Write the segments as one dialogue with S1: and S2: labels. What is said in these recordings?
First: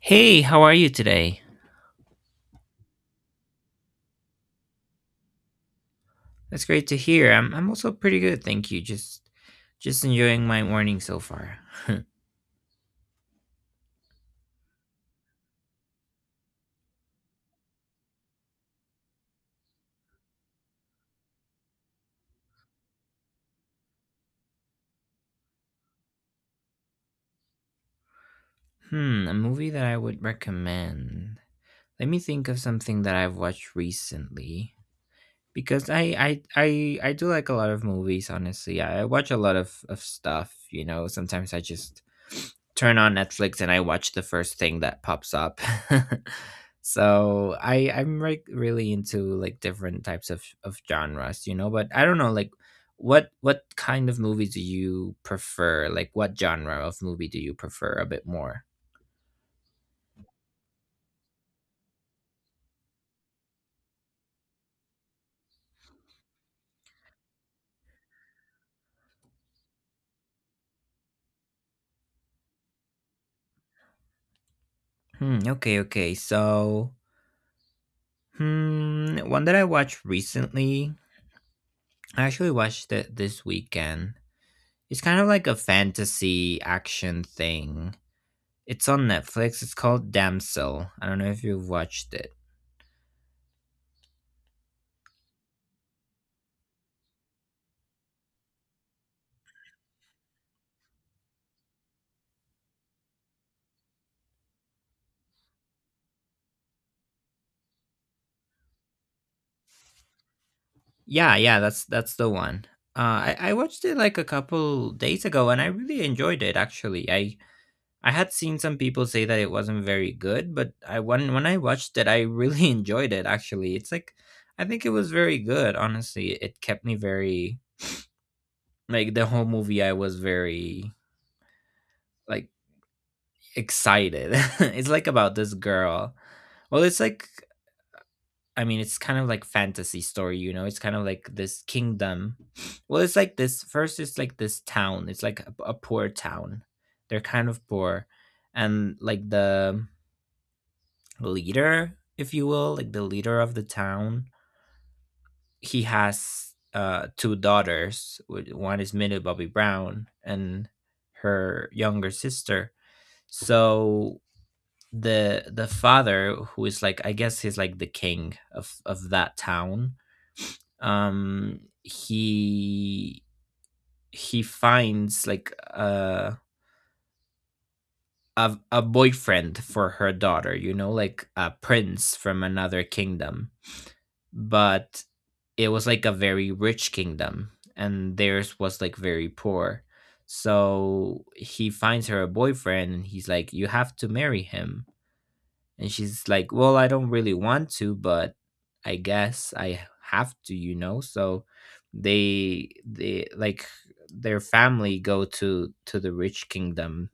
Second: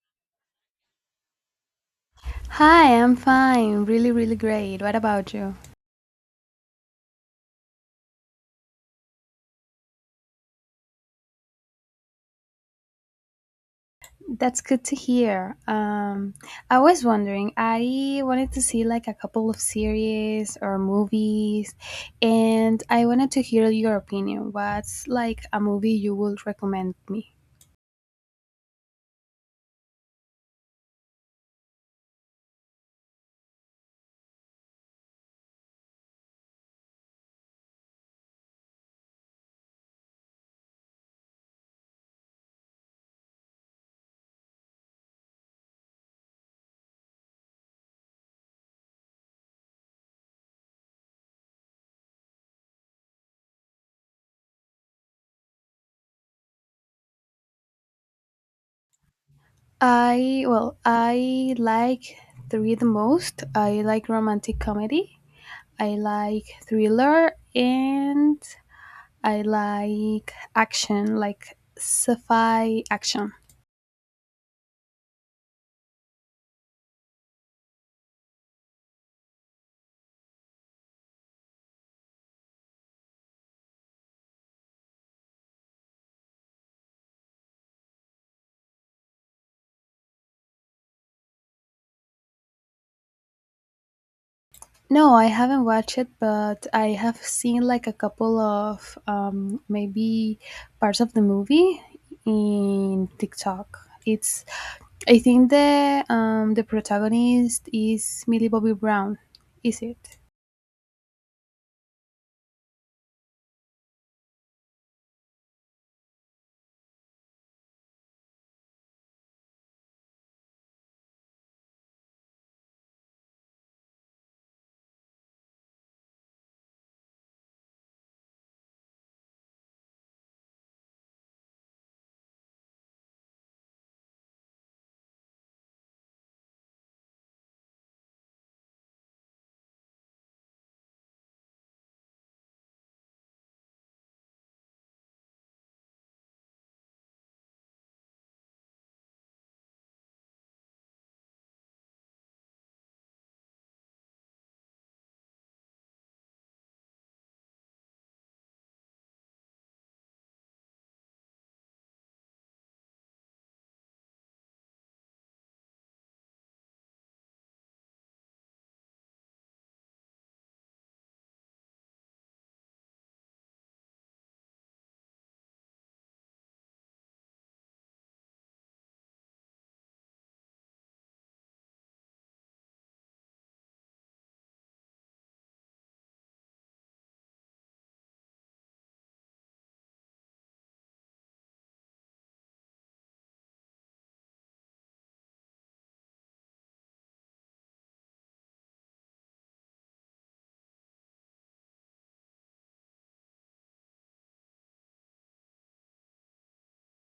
S1: Hey, how are you today?
S2: Hi, I'm fine. Really, really great. What about you?
S1: That's great to hear. I'm also pretty good, thank you. Just enjoying my morning so far.
S2: That's good to hear. I was wondering, I wanted to see like a couple of series or movies, and I wanted to hear your opinion. What's like a movie you would recommend me?
S1: Hmm, a movie that I would recommend. Let me think of something that I've watched recently, because I do like a lot of movies. Honestly, I watch a lot of stuff. You know, sometimes I just turn on Netflix and I watch the first thing that pops up. So I'm like really into like different types of genres, you know. But I don't know, like what kind of movie do you prefer? Like what genre of movie do you prefer a bit more?
S2: Well, I like three the most. I like romantic comedy, I like thriller, and I like action, like sci fi action.
S1: Hmm. Okay. Okay. So. Hmm, one that I watched recently. I actually watched it this weekend. It's kind of like a fantasy action thing. It's on Netflix. It's called Damsel. I don't know if you've watched it.
S2: No, I haven't watched it, but I have seen like a couple of maybe parts of the movie in TikTok. It's I think the protagonist is Millie Bobby Brown. Is it?
S1: Yeah, yeah, that's the one. I watched it like a couple days ago and I really enjoyed it, actually. I had seen some people say that it wasn't very good, but I when I watched it I really enjoyed it, actually. It's like I think it was very good, honestly. It kept me very, like the whole movie I was very, like, excited. It's like about this girl. Well, it's like, I mean, it's kind of like fantasy story, you know. It's kind of like this kingdom. Well, it's like this first. It's like this town. It's like a poor town. They're kind of poor, and like the leader, if you will, like the leader of the town, he has two daughters. One is Millie Bobby Brown, and her younger sister. So the father, who is like, I guess he's like the king of that town, um, he he finds like a boyfriend for her daughter, you know, like a prince from another kingdom. But it was like a very rich kingdom, and theirs was like very poor. So he finds her a boyfriend, and he's like, "You have to marry him." And she's like, well, I don't really want to, but I guess I have to, you know? So they like their family go to the rich kingdom,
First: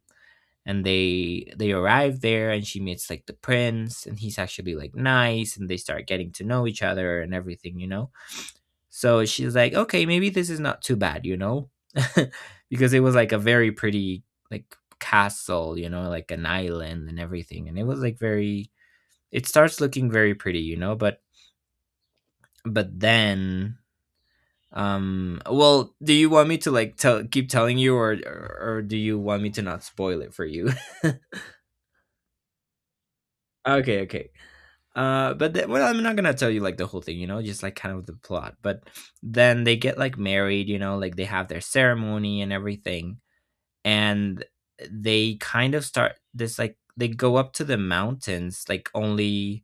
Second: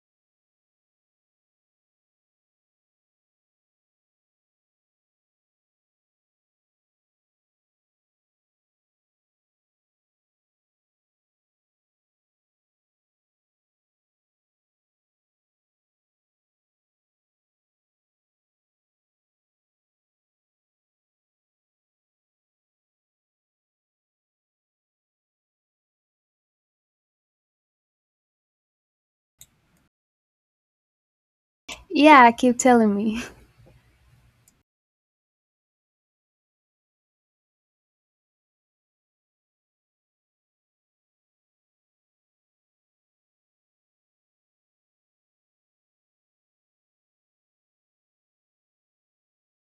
S1: and they arrive there and she meets like the prince and he's actually like nice and they start getting to know each other and everything, you know. So she's like, okay, maybe this is not too bad, you know. Because it was like a very pretty, like, castle, you know, like an island and everything, and it was like very, it starts looking very pretty, you know. But then, well, do you want me to like tell keep telling you, or or do you want me to not spoil it for you?
S2: Yeah, keep telling me.
S1: Okay, okay. But then, well, I'm not going to tell you like the whole thing, you know, just like kind of the plot. But then they get like married, you know, like they have their ceremony and everything. And they kind of start this, like they go up to the mountains like only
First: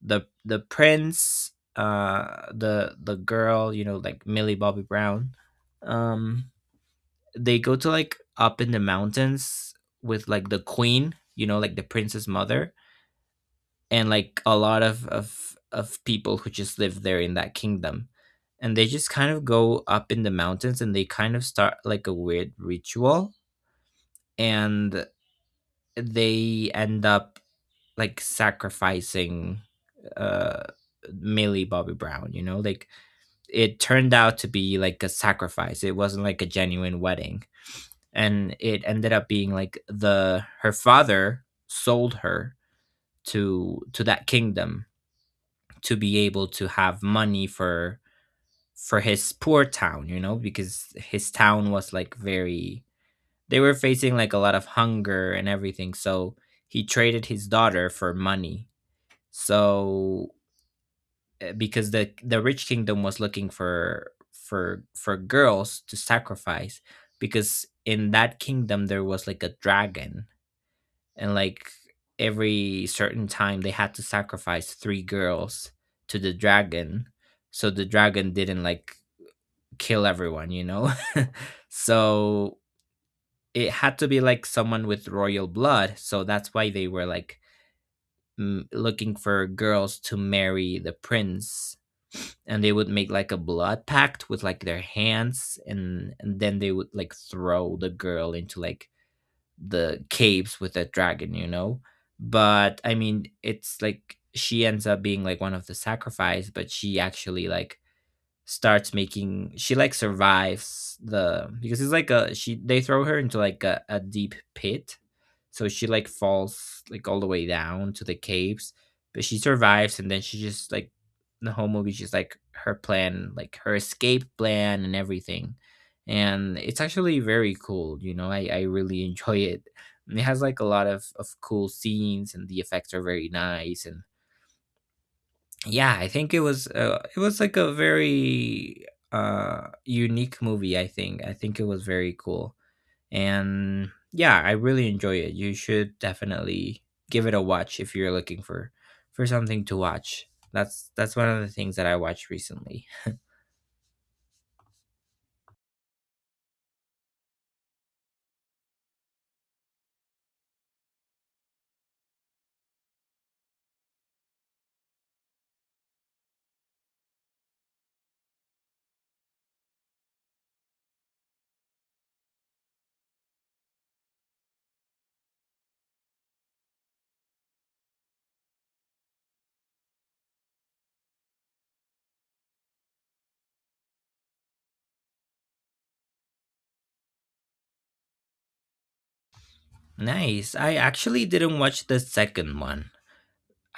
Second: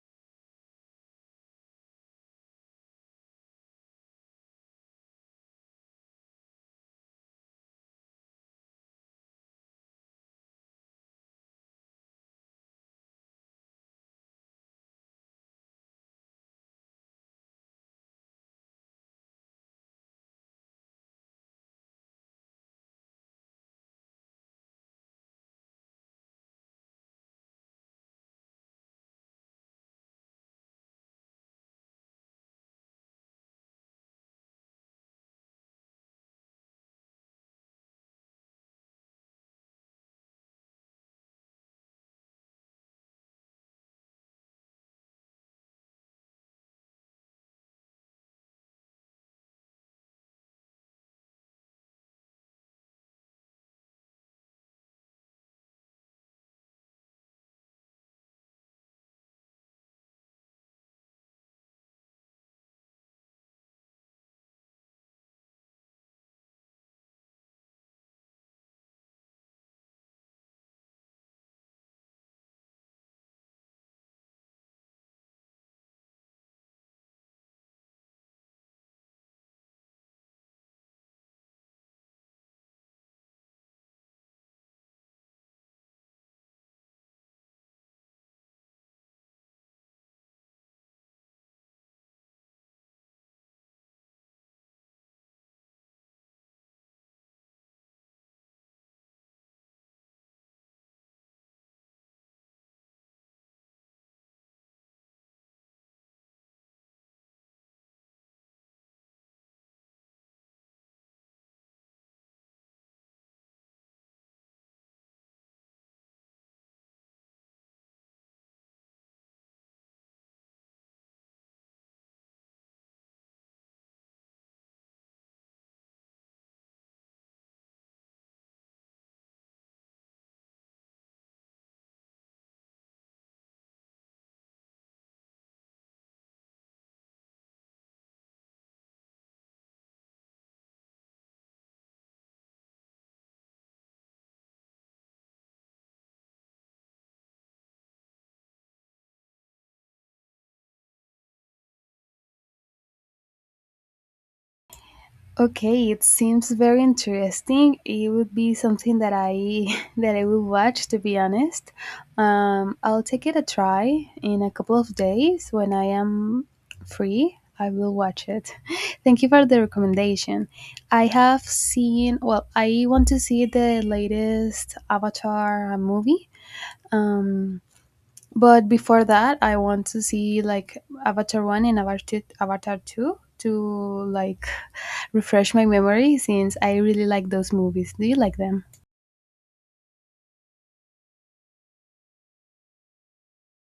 S1: the prince, the girl, you know, like Millie Bobby Brown. um they go to like up in the mountains with like the queen, you know, like the prince's mother, and like a lot of people who just live there in that kingdom. And they just kind of go up in the mountains and they kind of start like a weird ritual, and they end up like sacrificing uh Millie Bobby Brown, you know. Like it turned out to be like a sacrifice. It wasn't like a genuine wedding. And it ended up being like, the her father sold her to that kingdom to be able to have money for his poor town, you know, because his town was like very, they were facing like a lot of hunger and everything. So he traded his daughter for money. So, because the rich kingdom was looking for girls to sacrifice, because in that kingdom there was like a dragon, and like every certain time they had to sacrifice three girls to the dragon so the dragon didn't like kill everyone, you know. So it had to be like someone with royal blood, so that's why they were like looking for girls to marry the prince, and they would make like a blood pact with like their hands, and then they would like throw the girl into like the caves with a dragon, you know. But I mean, it's like she ends up being like one of the sacrifice, but she actually like starts making, she like survives the, because it's like a, she, they throw her into like a deep pit, so she like falls like all the way down to the caves, but she survives. And then she just like the whole movie she's like her plan, like her escape plan and everything, and it's actually very cool, you know. I really enjoy it. And it has like a lot of cool scenes and the effects are very nice. And yeah, I think it was like a very unique movie, I think. I think it was very cool. And yeah, I really enjoy it. You should definitely give it a watch if you're looking for something to watch. That's one of the things that I watched recently.
S2: Okay, it seems very interesting. It would be something that I that I will watch to be honest. I'll take it a try in a couple of days when I am free. I will watch it. Thank you for the recommendation. Well, I want to see the latest Avatar movie. Um, but before that, I want to see like Avatar 1 and Avatar 2 to like refresh my memory since I really like those movies. Do you like them?
S1: Nice. I actually didn't watch the second one.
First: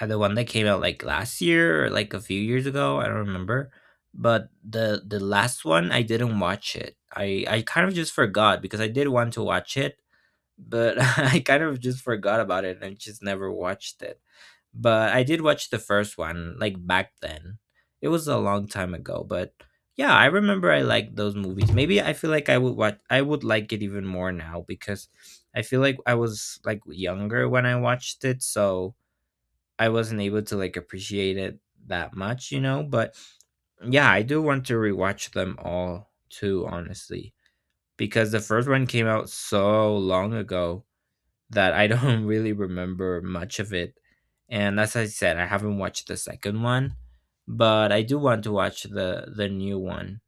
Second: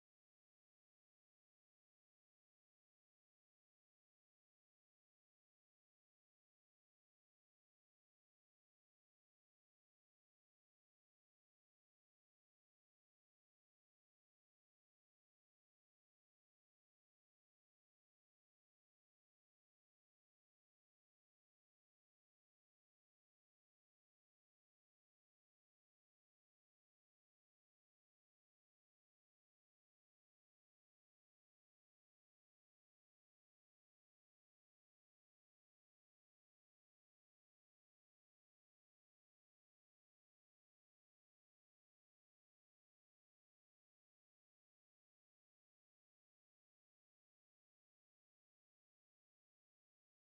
S1: The one that came out like last year or like a few years ago, I don't remember. But the last one I didn't watch it. I kind of just forgot, because I did want to watch it, but I kind of just forgot about it and just never watched it. But I did watch the first one like back then. It was a long time ago, but yeah, I remember I liked those movies. Maybe I feel like I would watch, I would like it even more now, because I feel like I was like younger when I watched it, so I wasn't able to like appreciate it that much, you know. But yeah, I do want to rewatch them all too, honestly, because the first one came out so long ago that I don't really remember much of it. And as I said, I haven't watched the second one, but I do want to watch the new one.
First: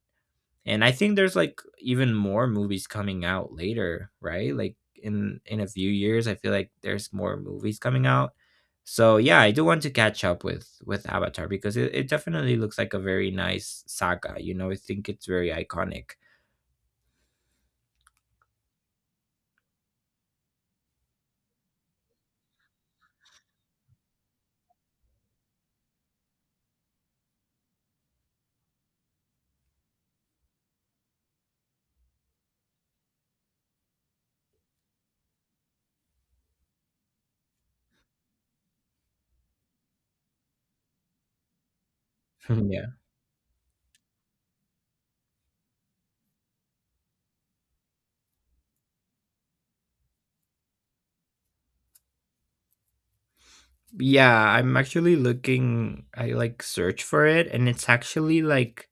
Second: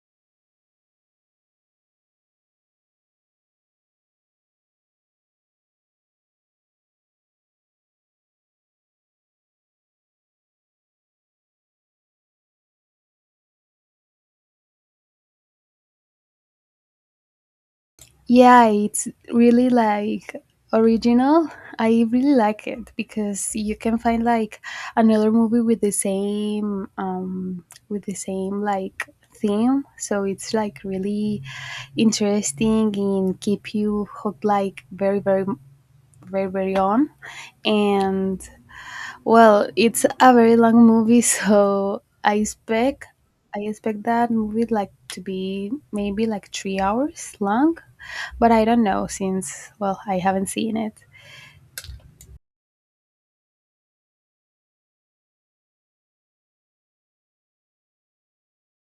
S1: And I think there's like even more movies coming out later, right? Like in a few years, I feel like there's more movies coming out. So yeah, I do want to catch up with Avatar, because it definitely looks like a very nice saga. You know, I think it's very iconic.
S2: Yeah, it's really like original. I really like it because you can find like another movie with the same like theme, so it's like really interesting and keep you hooked like very very very very on. And well, it's a very long movie. So i
S1: Yeah.
S2: expect i expect that movie like to be maybe like 3 hours long, but I don't know since, well, I haven't seen it.
S1: Yeah, I'm actually looking, I like search for it, and it's actually like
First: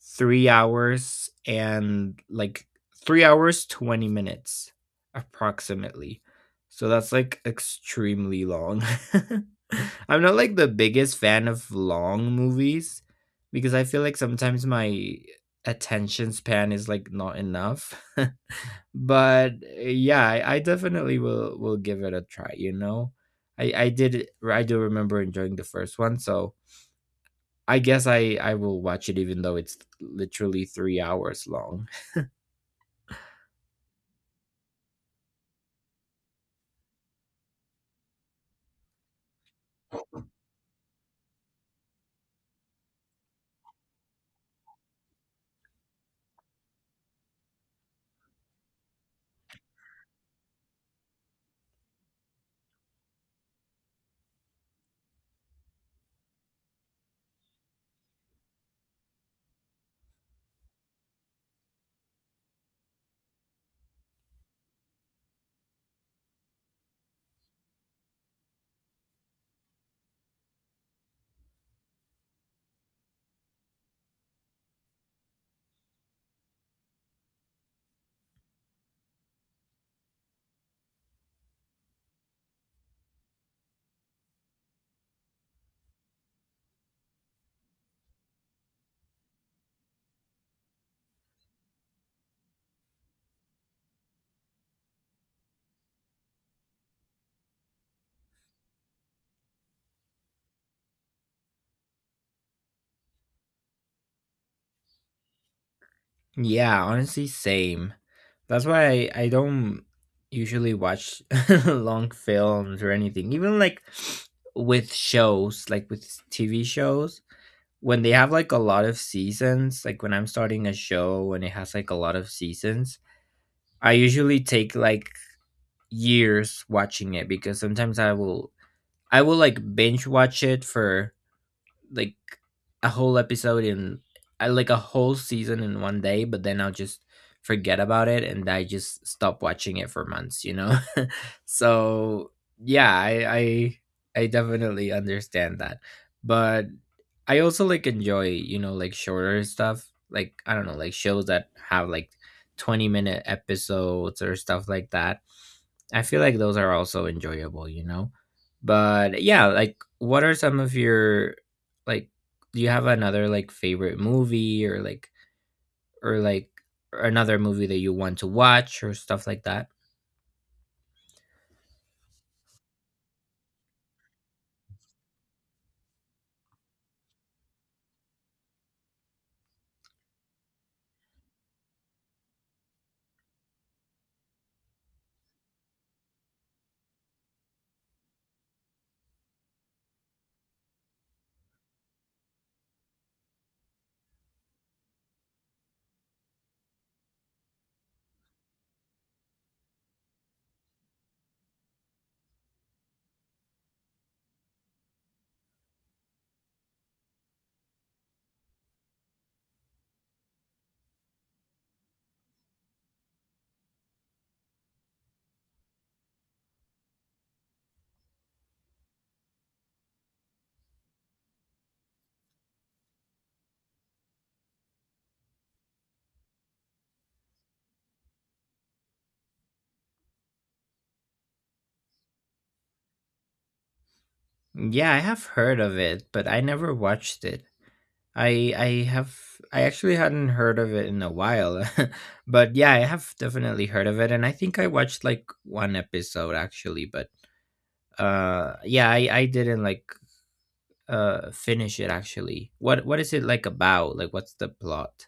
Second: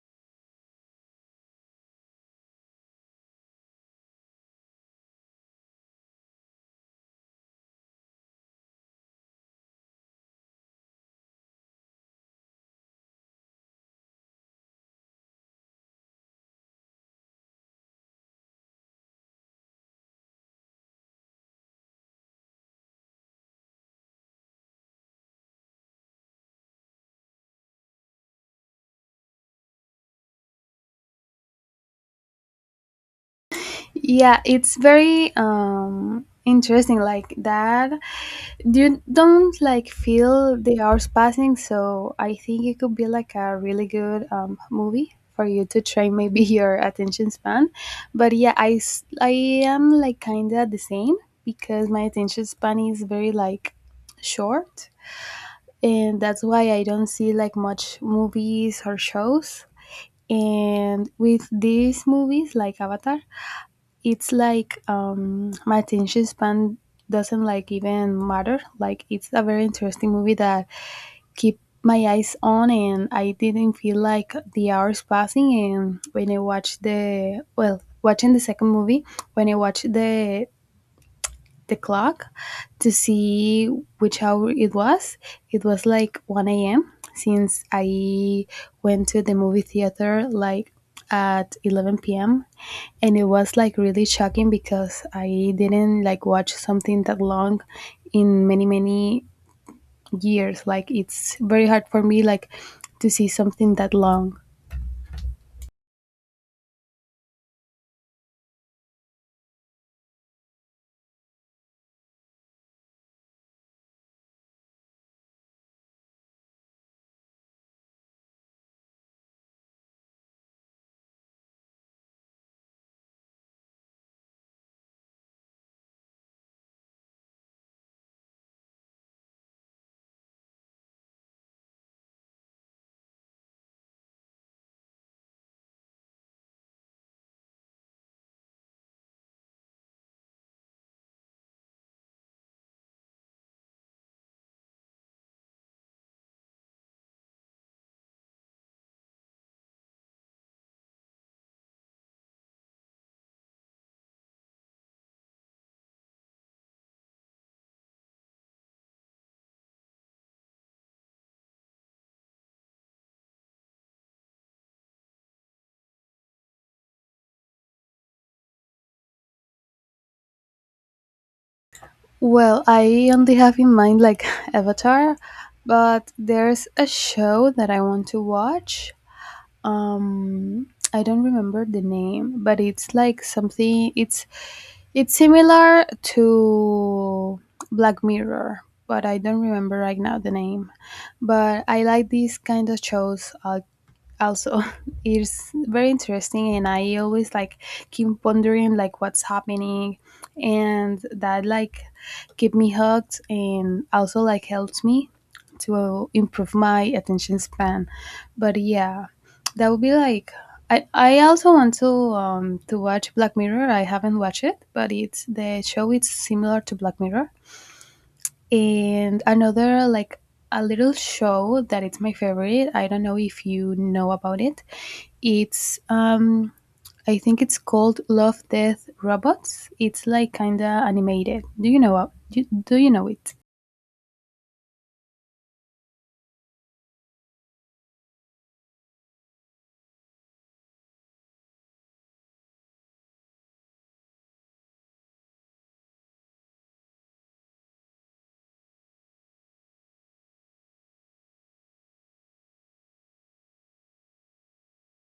S1: 3 hours and like 3 hours, 20 minutes approximately. So that's like extremely long. I'm not like the biggest fan of long movies because I feel like sometimes my attention span is like not enough. But yeah, I definitely will give it a try, you know. i i did I do remember enjoying the first one, so I guess I will watch it even though it's literally 3 hours long.
S2: Yeah, it's very interesting like that. You don't like feel the hours passing, so I think it could be like a really good movie for you to try maybe your attention span. But yeah, I am like kind of the same because my attention span is very like short, and that's why I don't see like much movies or shows. And with these movies like Avatar, it's like my attention span doesn't like even matter. Like, it's a very interesting movie that keep my eyes on, and I didn't feel like the hours passing. And when I watched the well, watching the second movie, when I watched the clock to see which hour it was. It was like 1 a.m. since I went to the movie theater like at 11 p.m., and it was like really shocking because I didn't like watch something that long in many many years. Like, it's very hard for me like to see something that long.
S1: Yeah, honestly, same. That's why I don't usually watch long films or anything, even like with shows, like with TV shows, when they have like a lot of seasons. Like when I'm starting a show and it has like a lot of seasons, I usually take like years watching it, because sometimes I will, like binge watch it for like a whole episode in, I like a whole season in one day, but then I'll just forget about it and I just stop watching it for months, you know? So yeah, I definitely understand that. But I also like enjoy, you know, like shorter stuff. Like I don't know, like shows that have like 20-minute episodes or stuff like that. I feel like those are also enjoyable, you know? But yeah, like what are some of your, like, do you have another like favorite movie or like or like another movie that you want to watch or stuff like that?
S2: Well, I only have in mind like Avatar, but there's a show that I want to watch. um I don't remember the name, but it's like something, it's similar to Black Mirror, but I don't remember right now the name. But I like these kind of shows, also. It's very interesting and I always like keep wondering like what's happening, and that like keep me hooked and also like helps me to improve my attention span. But yeah, that would be like, I also want to watch Black Mirror, I haven't watched it, but it's the show, it's similar to Black Mirror. And another like a little show that it's my favorite, I don't know if you know about it. It's I think it's called Love Death Robots. It's like kind of animated. Do you know it?
S1: Yeah, I have heard of it, but I never watched it. I have, I actually hadn't heard of it in a while. But yeah, I have definitely heard of it, and I think I watched like one episode actually. But yeah, I didn't like finish it actually. What is it like about, like what's the plot?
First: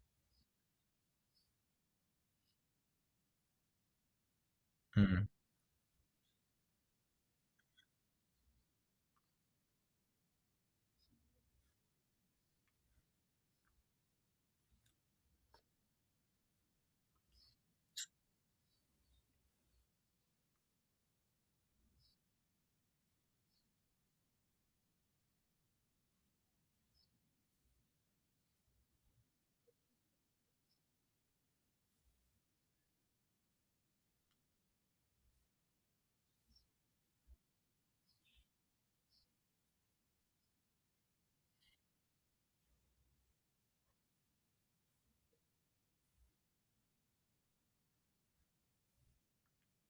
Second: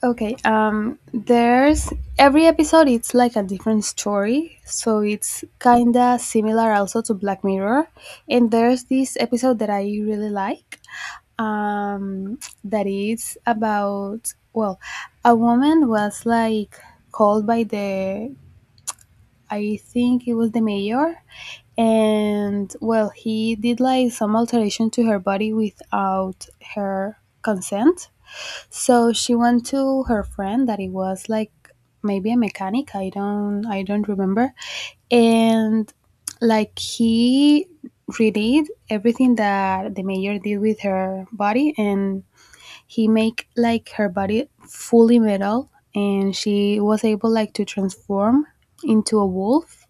S2: Okay, there's every episode it's like a different story, so
S1: Mm.
S2: it's kind of similar also to Black Mirror. And there's this episode that I really like. Um that is about, well, a woman was like called by the I think it was the mayor, and well, he did like some alteration to her body without her consent. So she went to her friend that it was like maybe a mechanic. I don't remember, and like he redid everything that the mayor did with her body, and he make like her body fully metal and she was able like to transform into a wolf.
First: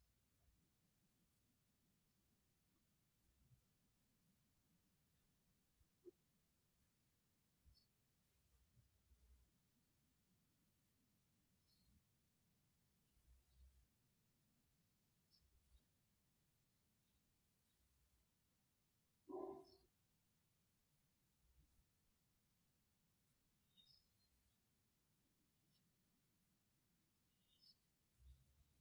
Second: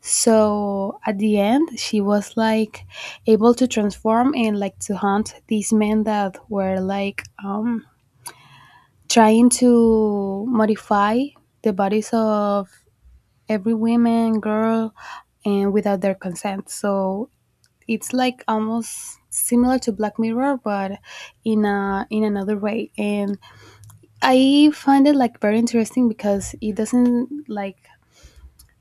S2: So at the end, she was like able to transform and like to hunt these men that were like trying to modify the bodies of every woman, girl, and without their consent. So it's like almost similar to Black Mirror, but in a in another way. And I find it like very interesting because it doesn't like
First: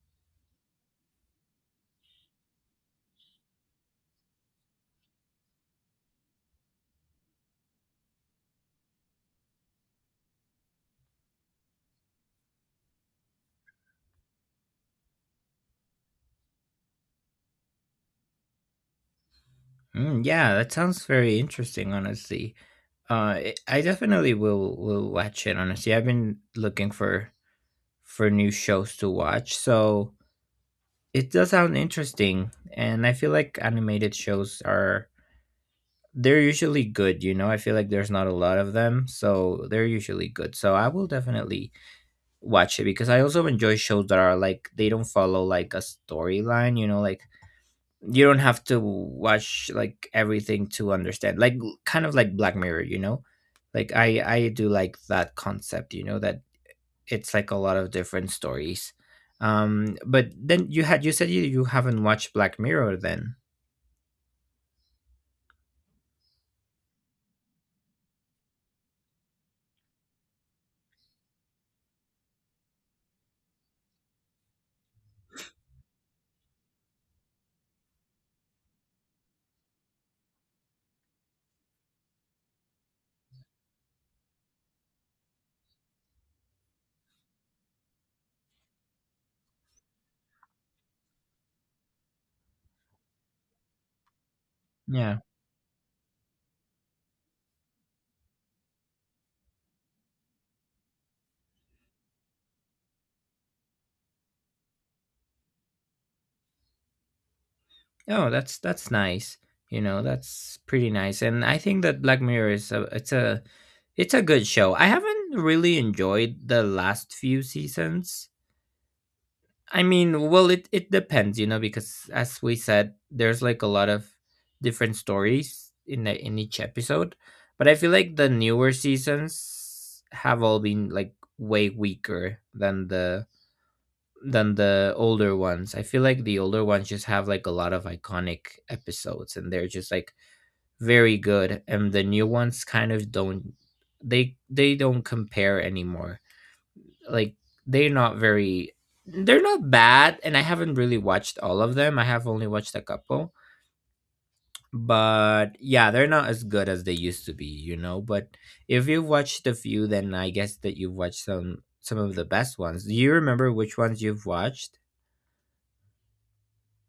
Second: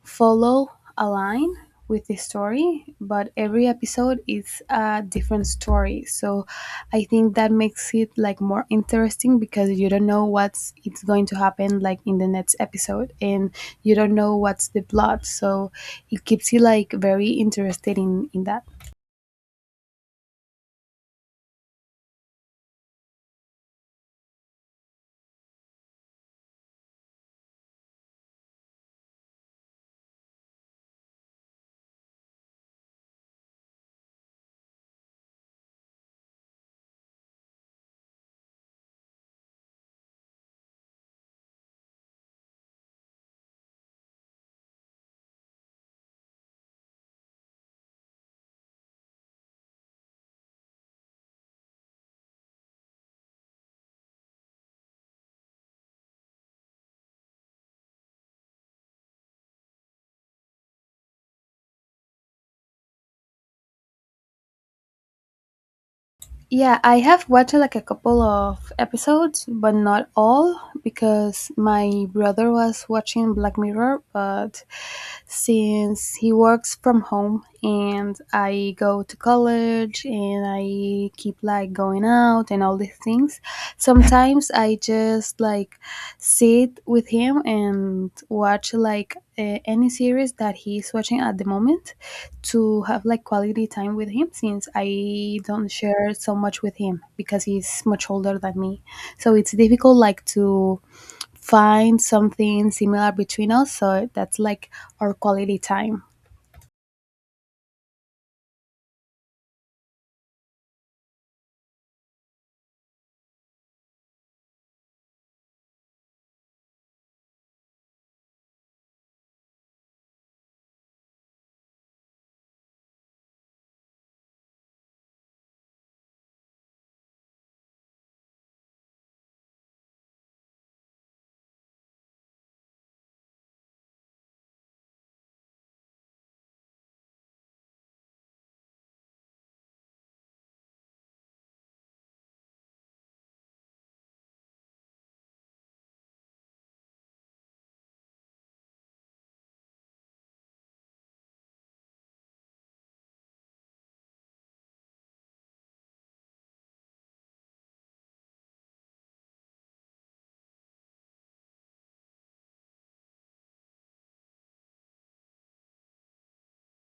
S2: follow a line with the story, but every episode is a different story. So I think that makes it like more interesting because you don't know what's it's going to happen like in the next episode, and you don't know what's the plot. So it keeps you like very interested in that.
S1: Mm, yeah, that sounds very interesting honestly. I definitely will watch it honestly. I've been looking for new shows to watch, so it does sound interesting. And I feel like animated shows are, they're usually good, you know. I feel like there's not a lot of them, so they're usually good, so I will definitely watch it because I also enjoy shows that are like, they don't follow like a storyline, you know, like you don't have to watch like everything to understand. Like kind of like Black Mirror, you know, like I do like that concept, you know, that it's like a lot of different stories. But then you said you haven't watched Black Mirror then.
S2: Yeah, I have watched like a couple of episodes, but not all because my brother was watching Black Mirror, but since he works from home and I go to college and I keep like going out and all these things, sometimes I just like sit with him and watch like any series that he's watching at the moment to have like quality time with him since
S1: Yeah.
S2: I don't share so much with him because he's much older than me. So it's difficult like to find something similar between us. So that's like our quality time.
S1: Oh, that's nice, you know, that's pretty nice. And I think that Black Mirror is a it's a, it's a good show. I haven't really enjoyed the last few seasons. I mean, well, it depends, you know, because as we said, there's like a lot of different stories in in each episode, but I feel like the newer seasons have all been like way weaker than the, than the older ones. I feel like the older ones just have like a lot of iconic episodes and they're just like very good, and the new ones kind of don't, they don't compare anymore. Like they're not very, they're not bad, and I haven't really watched all of them. I have only watched a couple. But yeah, they're not as good as they used to be, you know. But if you've watched a few, then I guess that you've watched some of the best ones. Do you remember which ones you've watched?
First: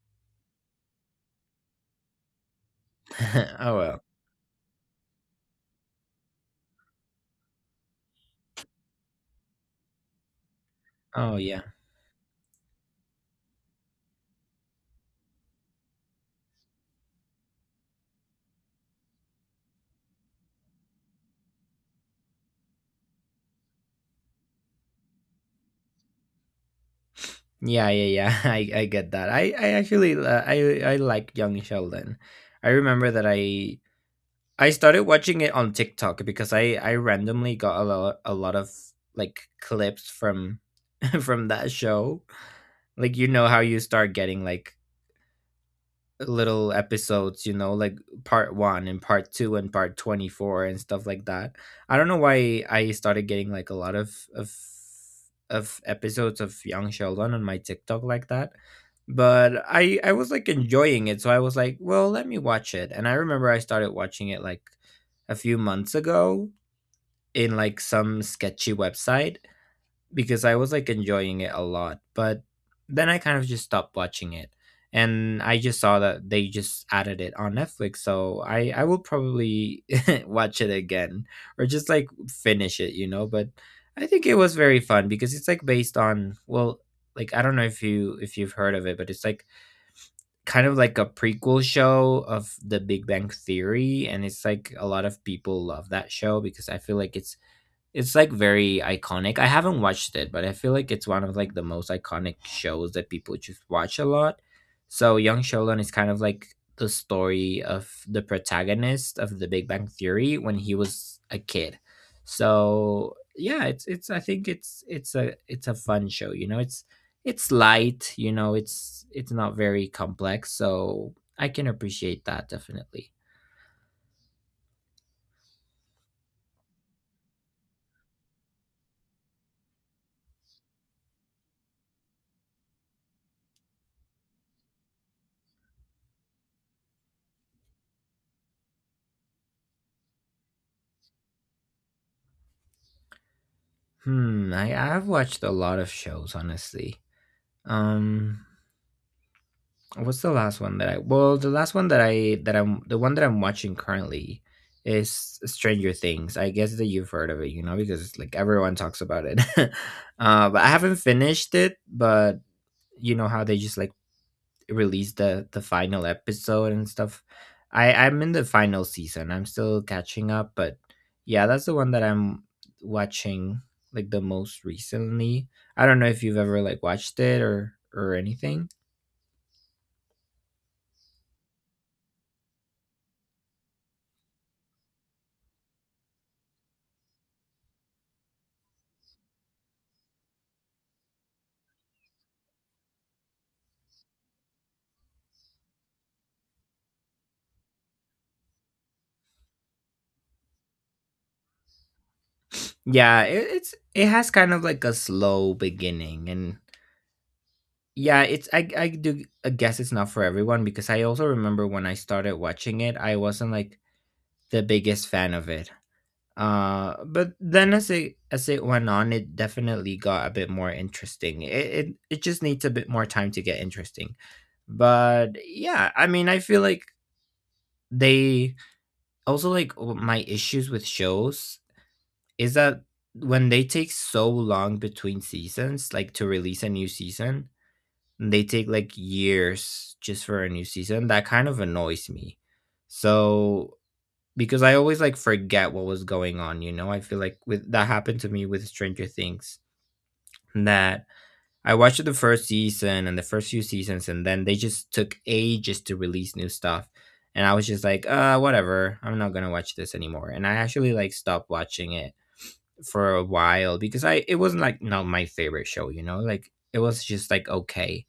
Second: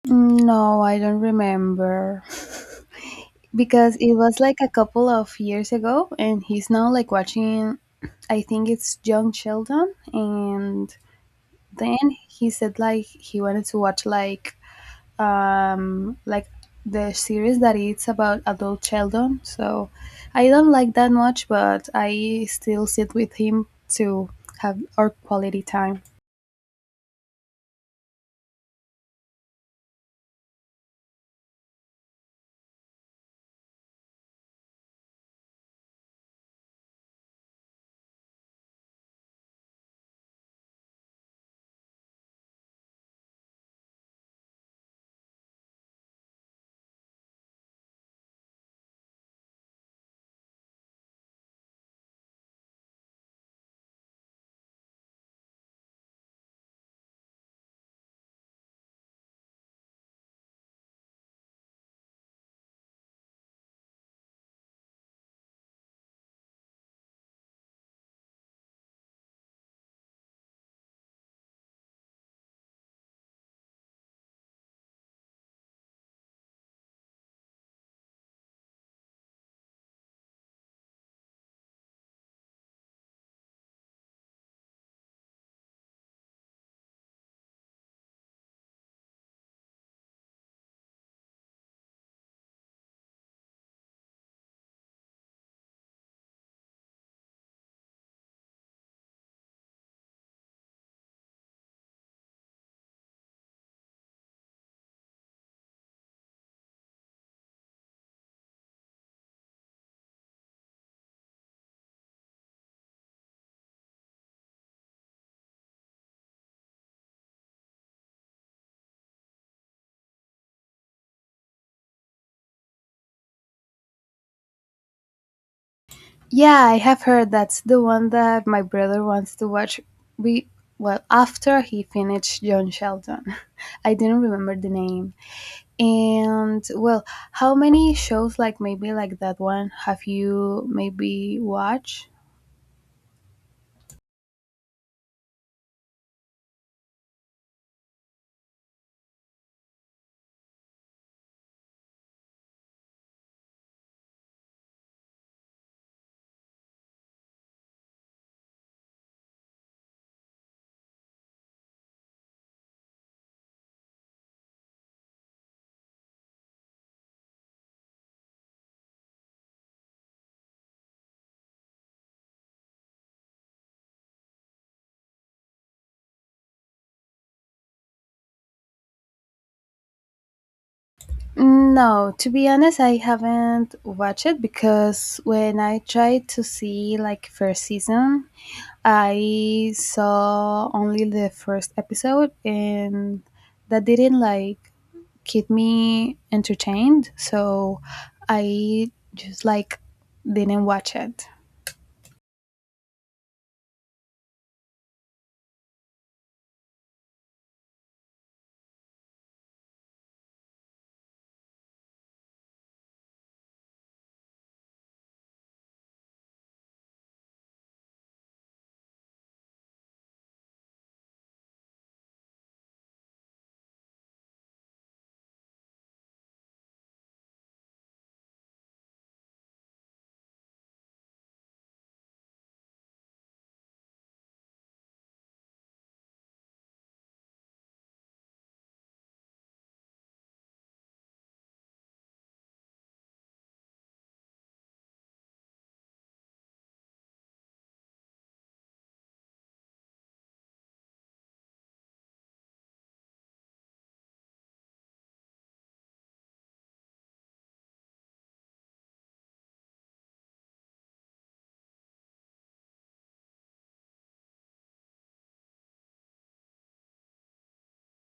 S2: Mm, no, I don't remember.
S1: Oh
S2: Because
S1: well.
S2: it was like a couple of years ago and he's now like watching, I think it's Young Sheldon. And
S1: Oh yeah.
S2: then he said like he wanted to watch like, like the series that it's about adult children. So I don't like that much, but I still sit with him to have our quality time.
S1: Yeah, yeah, yeah. I get that. I actually I like Young Sheldon. I remember that I started watching it on TikTok because I randomly got a lot of like clips from from that show. Like you know how you start getting like little episodes, you know, like part one and part two and part 24 and stuff like that. I don't know why I started getting like a lot of episodes of Young Sheldon on my TikTok like that. But I was like enjoying it, so I was like, well, let me watch it. And I remember I started watching it like a few months ago in like some sketchy website because I was like enjoying it a lot, but then I kind of just stopped watching it. And I just saw that they just added it on Netflix, so I will probably watch it again or just like finish it, you know. But I think it was very fun because it's like based on, well, like I don't know if you if you've heard of it, but it's like kind of like a prequel show of The Big Bang Theory, and it's like a lot of people love that show because I feel like it's like very iconic. I haven't watched it, but I feel like it's one of like the most iconic shows that people just watch a lot. So Young Sheldon is kind of like the story of the protagonist of The Big Bang Theory when he was a kid. So yeah, it's I think it's a, it's a fun show. You know, it's light. You know, it's not very complex, so I can appreciate that definitely.
S2: Yeah, I have heard that's the one that my brother wants to watch. We well after he finished John Sheldon. I didn't remember the name. And well, how many shows like maybe like that one have you maybe watched?
S1: Hmm, I've watched a lot of shows, honestly. Um, what's the last one that I? Well, the last one that I that I'm the one that I'm watching currently is Stranger Things. I guess that you've heard of it, you know, because it's like everyone talks about it. But I haven't finished it, but you know how they just like release the final episode and stuff. I'm in the final season. I'm still catching up, but yeah, that's the one that I'm watching like the most recently. I don't know if you've ever like watched it or anything.
S2: Mm, no, to be honest, I haven't watched it because when I tried to see like first season, I saw only the first episode and that didn't like keep me entertained, so I just like didn't watch it.
S1: Yeah, it's, it has kind of like a slow beginning, and yeah, it's, I do, I guess it's not for everyone, because I also remember when I started watching it, I wasn't like the biggest fan of it. But then as it went on, it definitely got a bit more interesting. It just needs a bit more time to get interesting. But yeah, I mean, I feel like they also like my issues with shows is that when they take so long between seasons, like to release a new season, they take like years just for a new season. That kind of annoys me. So because I always, like, forget what was going on, you know? I feel like with, that happened to me with Stranger Things, that I watched the first season and the first few seasons, and then they just took ages to release new stuff. And I was just like, whatever. I'm not gonna watch this anymore." And I actually, like, stopped watching it for a while because I, it wasn't, like, not my favorite show, you know? Like, it was just, like, okay.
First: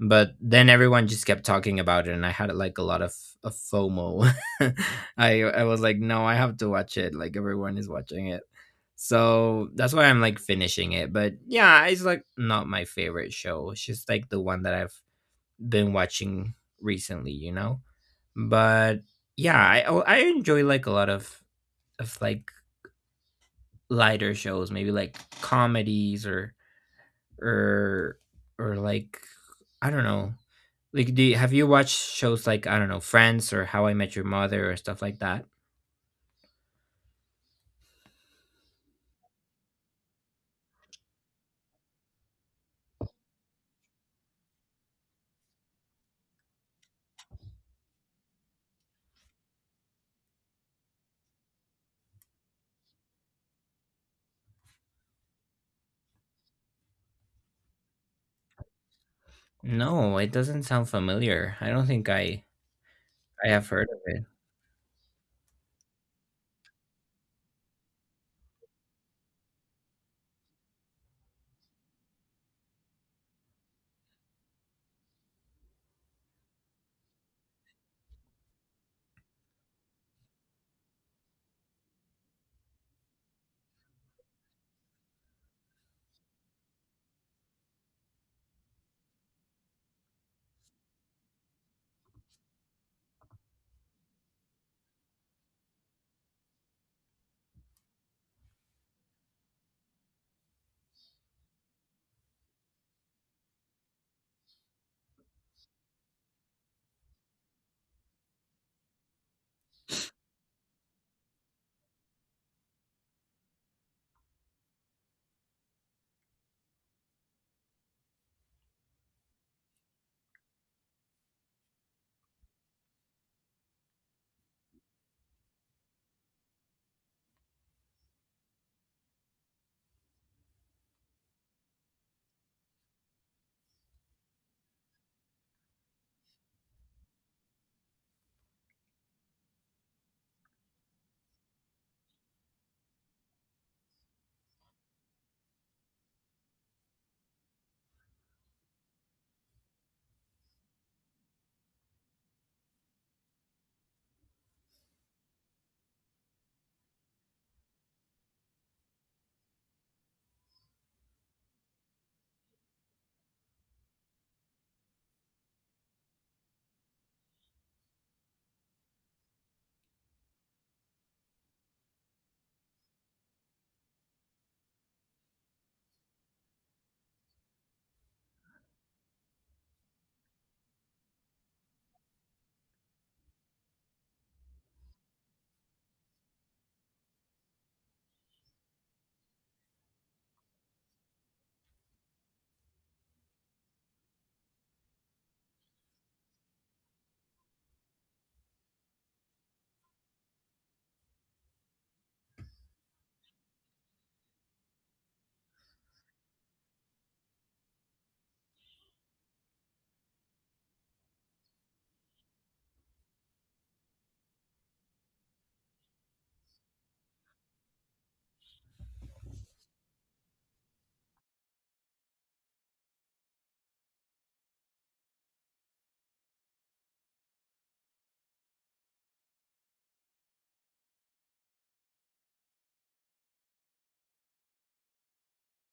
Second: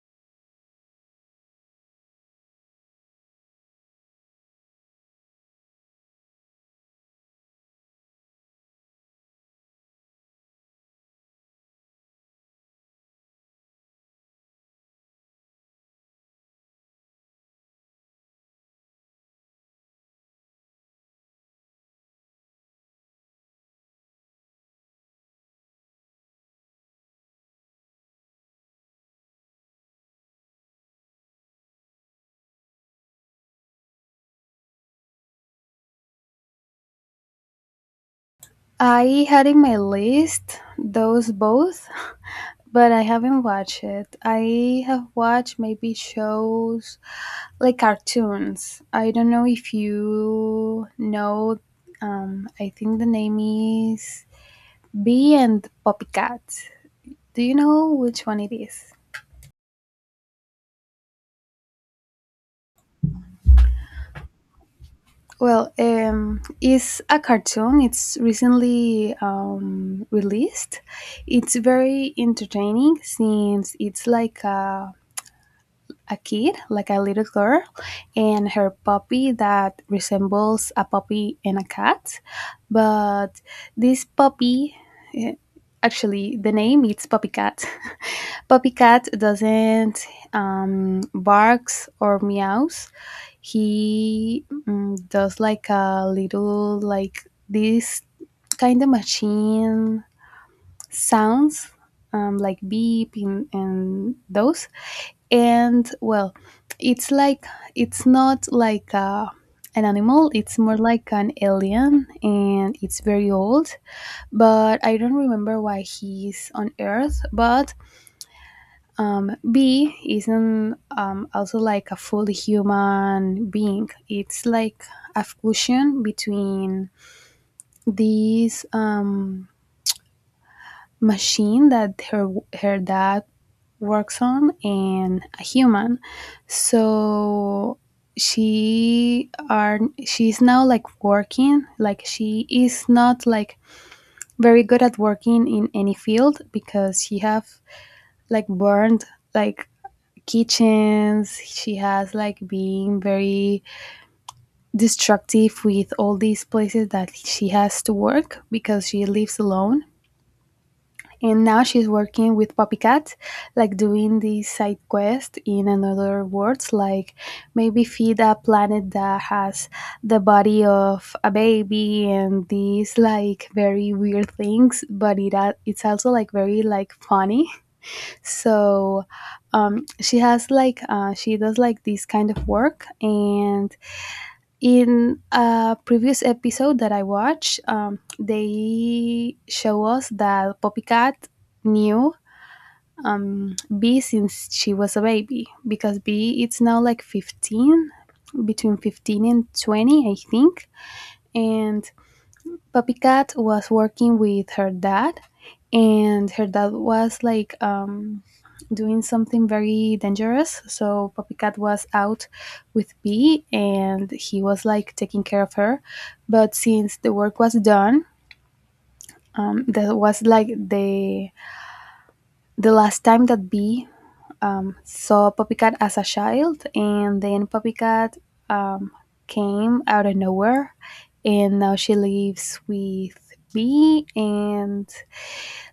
S1: But then everyone just kept talking about it, and I had like a lot of FOMO. I was like, no, I have to watch it, like everyone is watching it, so that's why I'm like finishing it. But yeah, it's like not my favorite show, it's just like the one that I've been watching recently, you know. But yeah, I enjoy like a lot of like lighter shows, maybe like comedies or or like, I don't know. Like, do have you watched shows like, I don't know, Friends or How I Met Your Mother or stuff like that?
S2: I had in my list those both, but I haven't watched it. I have watched maybe shows like cartoons. I don't know if you know, I think the name is Bee and Poppycat. Do you know which one it is?
S1: No, it doesn't sound familiar. I don't think I have heard of it.
S2: Well, it's a cartoon. It's recently released. It's very entertaining since it's like a kid, like a little girl, and her puppy that resembles a puppy and a cat. But this puppy, eh, actually, the name it's Puppy Cat. Puppy Cat doesn't barks or meows. He does like a little like this kind of machine sounds, like beep, and those. And well, it's like it's not like an animal, it's more like an alien and it's very old, but I don't remember why he's on earth. But B isn't also like a fully human being, it's like a fusion between this machine that her dad works on, and a human. So she are she's now like working, like she is not like very good at working in any field because she have like burned like kitchens, she has like being very destructive with all these places that she has to work because she lives alone. And now she's working with Poppycat, like doing these side quest in another words, like maybe feed a planet that has the body of a baby and these like very weird things, but it's also like very like funny. So she does like this kind of work, and in a previous episode that I watched, they show us that Poppycat knew B since she was a baby because B it's now like 15, between 15 and 20, I think. And Puppy Cat was working with her dad, and her dad was like doing something very dangerous. So Puppy Cat was out with B, and he was like taking care of her. But since the work was done, that was like the last time that B saw Poppycat as a child, and then Poppycat um, came out of nowhere, and now she lives with me and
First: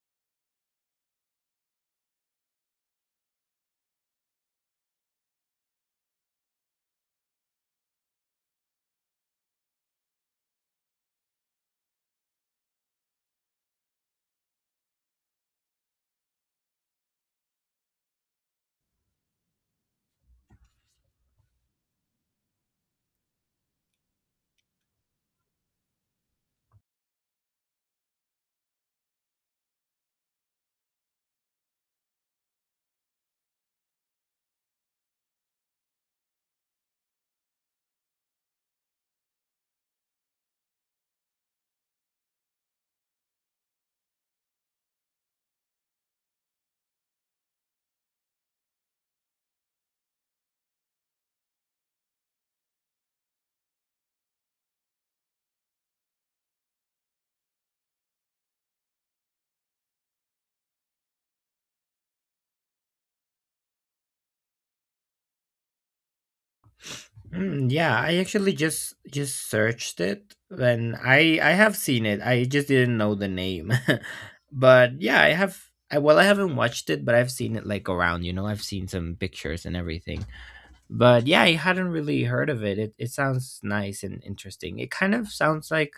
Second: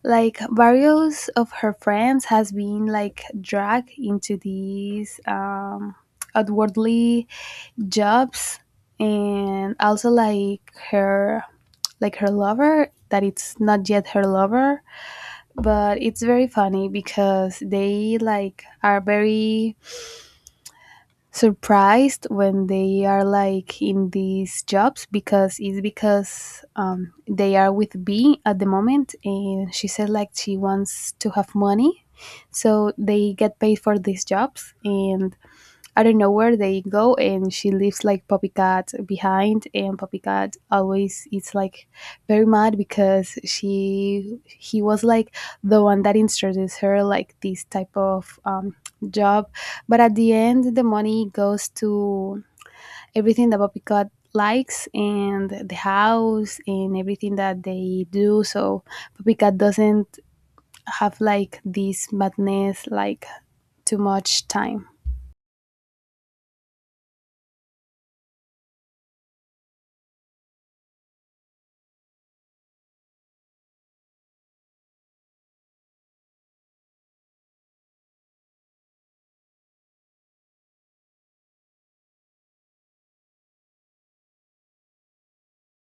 S2: like various of her friends has been like dragged into these outwardly jobs, and also like her lover that it's not yet her lover, but it's very funny because they like are very surprised when they are like in these jobs because it's because they are with B at the moment and she said like she wants to have money, so they get paid for these jobs. And I don't know where they go, and she leaves like Poppycat behind, and Poppycat always is like very mad because she he was like the one that introduced her like this type of job, but at the end the money goes to everything that Poppycat likes and the house and everything that they do. So Poppycat doesn't have like this madness like too much time.
S1: Mm, yeah, I actually just searched it, and I have seen it. I just didn't know the name. But yeah, I have, I well I haven't watched it, but I've seen it like around, you know. I've seen some pictures and everything. But yeah, I hadn't really heard of it. It sounds nice and interesting. It kind of sounds like,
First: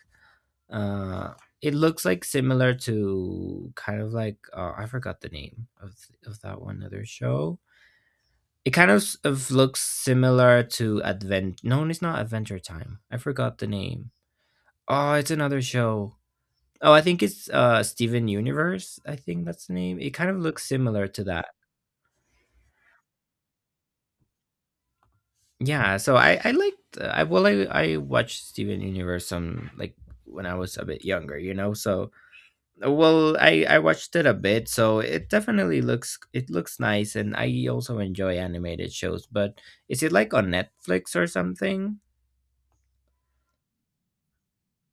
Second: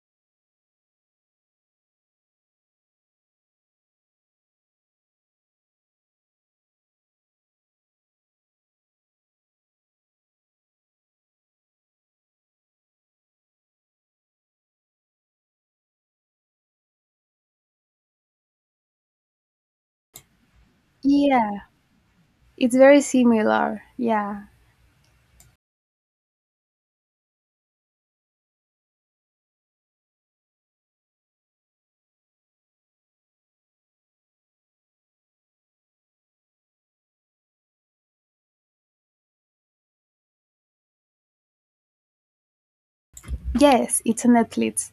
S1: uh, it looks like similar to kind of like, I forgot the name of that one other show. It kind of, of looks similar to Advent. No, it's not Adventure Time. I forgot the name. Oh, it's another show. Oh, I think it's uh, Steven Universe. I think that's the name. It kind of looks similar to that.
S2: Yeah, it's very similar. Yeah.
S1: Yeah. So I liked, I well I watched Steven Universe some, like when I was a bit younger, you know. So well, I watched it a bit, so it definitely looks, it looks nice, and I also enjoy animated shows. But is it like on Netflix or something?
S2: Yes, it's on Netflix.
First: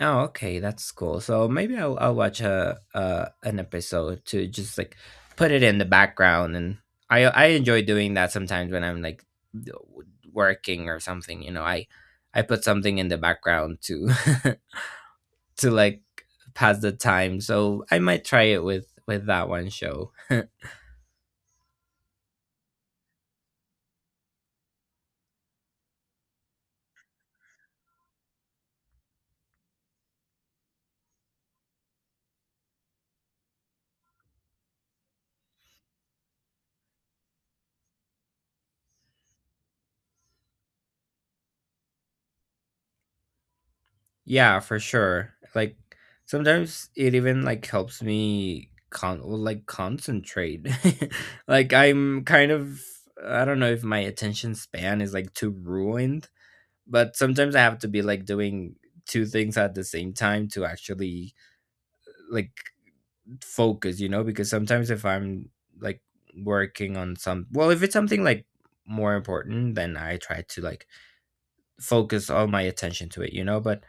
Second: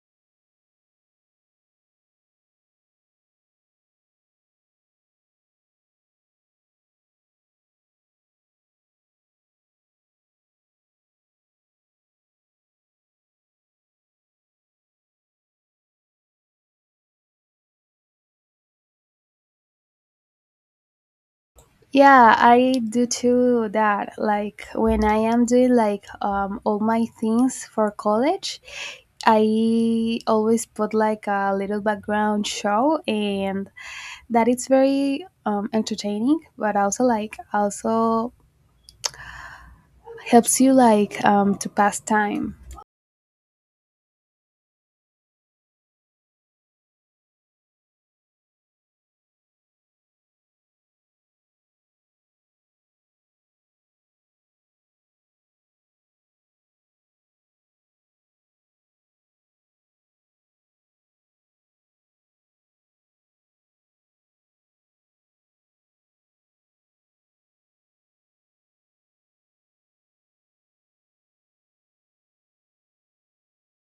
S1: Oh, okay, that's cool. So maybe I'll watch a uh, an episode to just like put it in the background, and I enjoy doing that sometimes when I'm like w- working or something. You know, I put something in the background to to like pass the time. So I might try it with that one show.
S2: Yeah, I do too that. Like when I am doing like all my things for college, I always put like a little background show, and that it's very entertaining, but also like also helps you like to pass time.
S1: Yeah, for sure. Like sometimes it even like helps me con, well, like concentrate. Like I'm kind of, I don't know if my attention span is like too ruined, but sometimes I have to be like doing two things at the same time to actually like focus, you know, because sometimes if I'm like working on some, well, if it's something like more important, then I try to like focus all my attention to it, you know, but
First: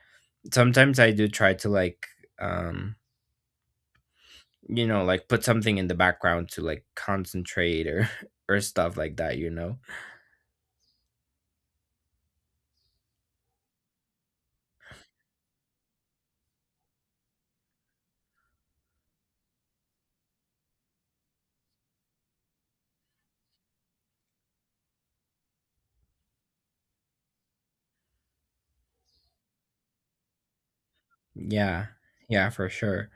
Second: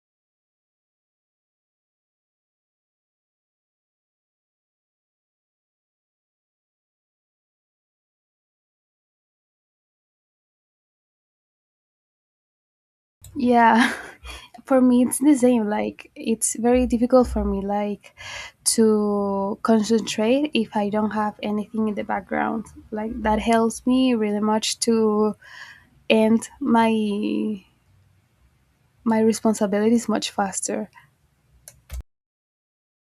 S1: sometimes I do try to like, um, you know, like put something in the background to like concentrate or or stuff like that, you know.
S2: Yeah, for me it's the same. Like, it's very difficult for me like to concentrate if I don't have anything in the background. Like that helps me really much to end my responsibilities much faster.
S1: Yeah, yeah, for sure.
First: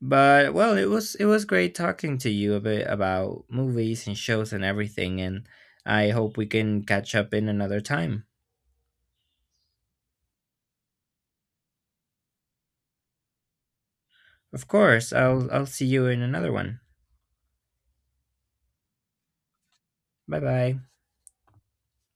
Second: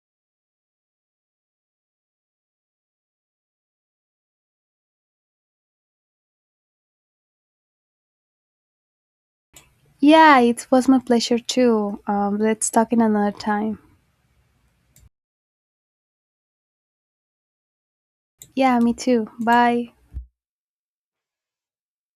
S1: But well, it was great talking to you a bit about movies and shows and everything, and I hope we can catch up in another time.
S2: Yeah, it was my pleasure too. Let's talk in another time.
S1: Of course, I'll see you in another one.
S2: Yeah, me too. Bye.
S1: Bye bye.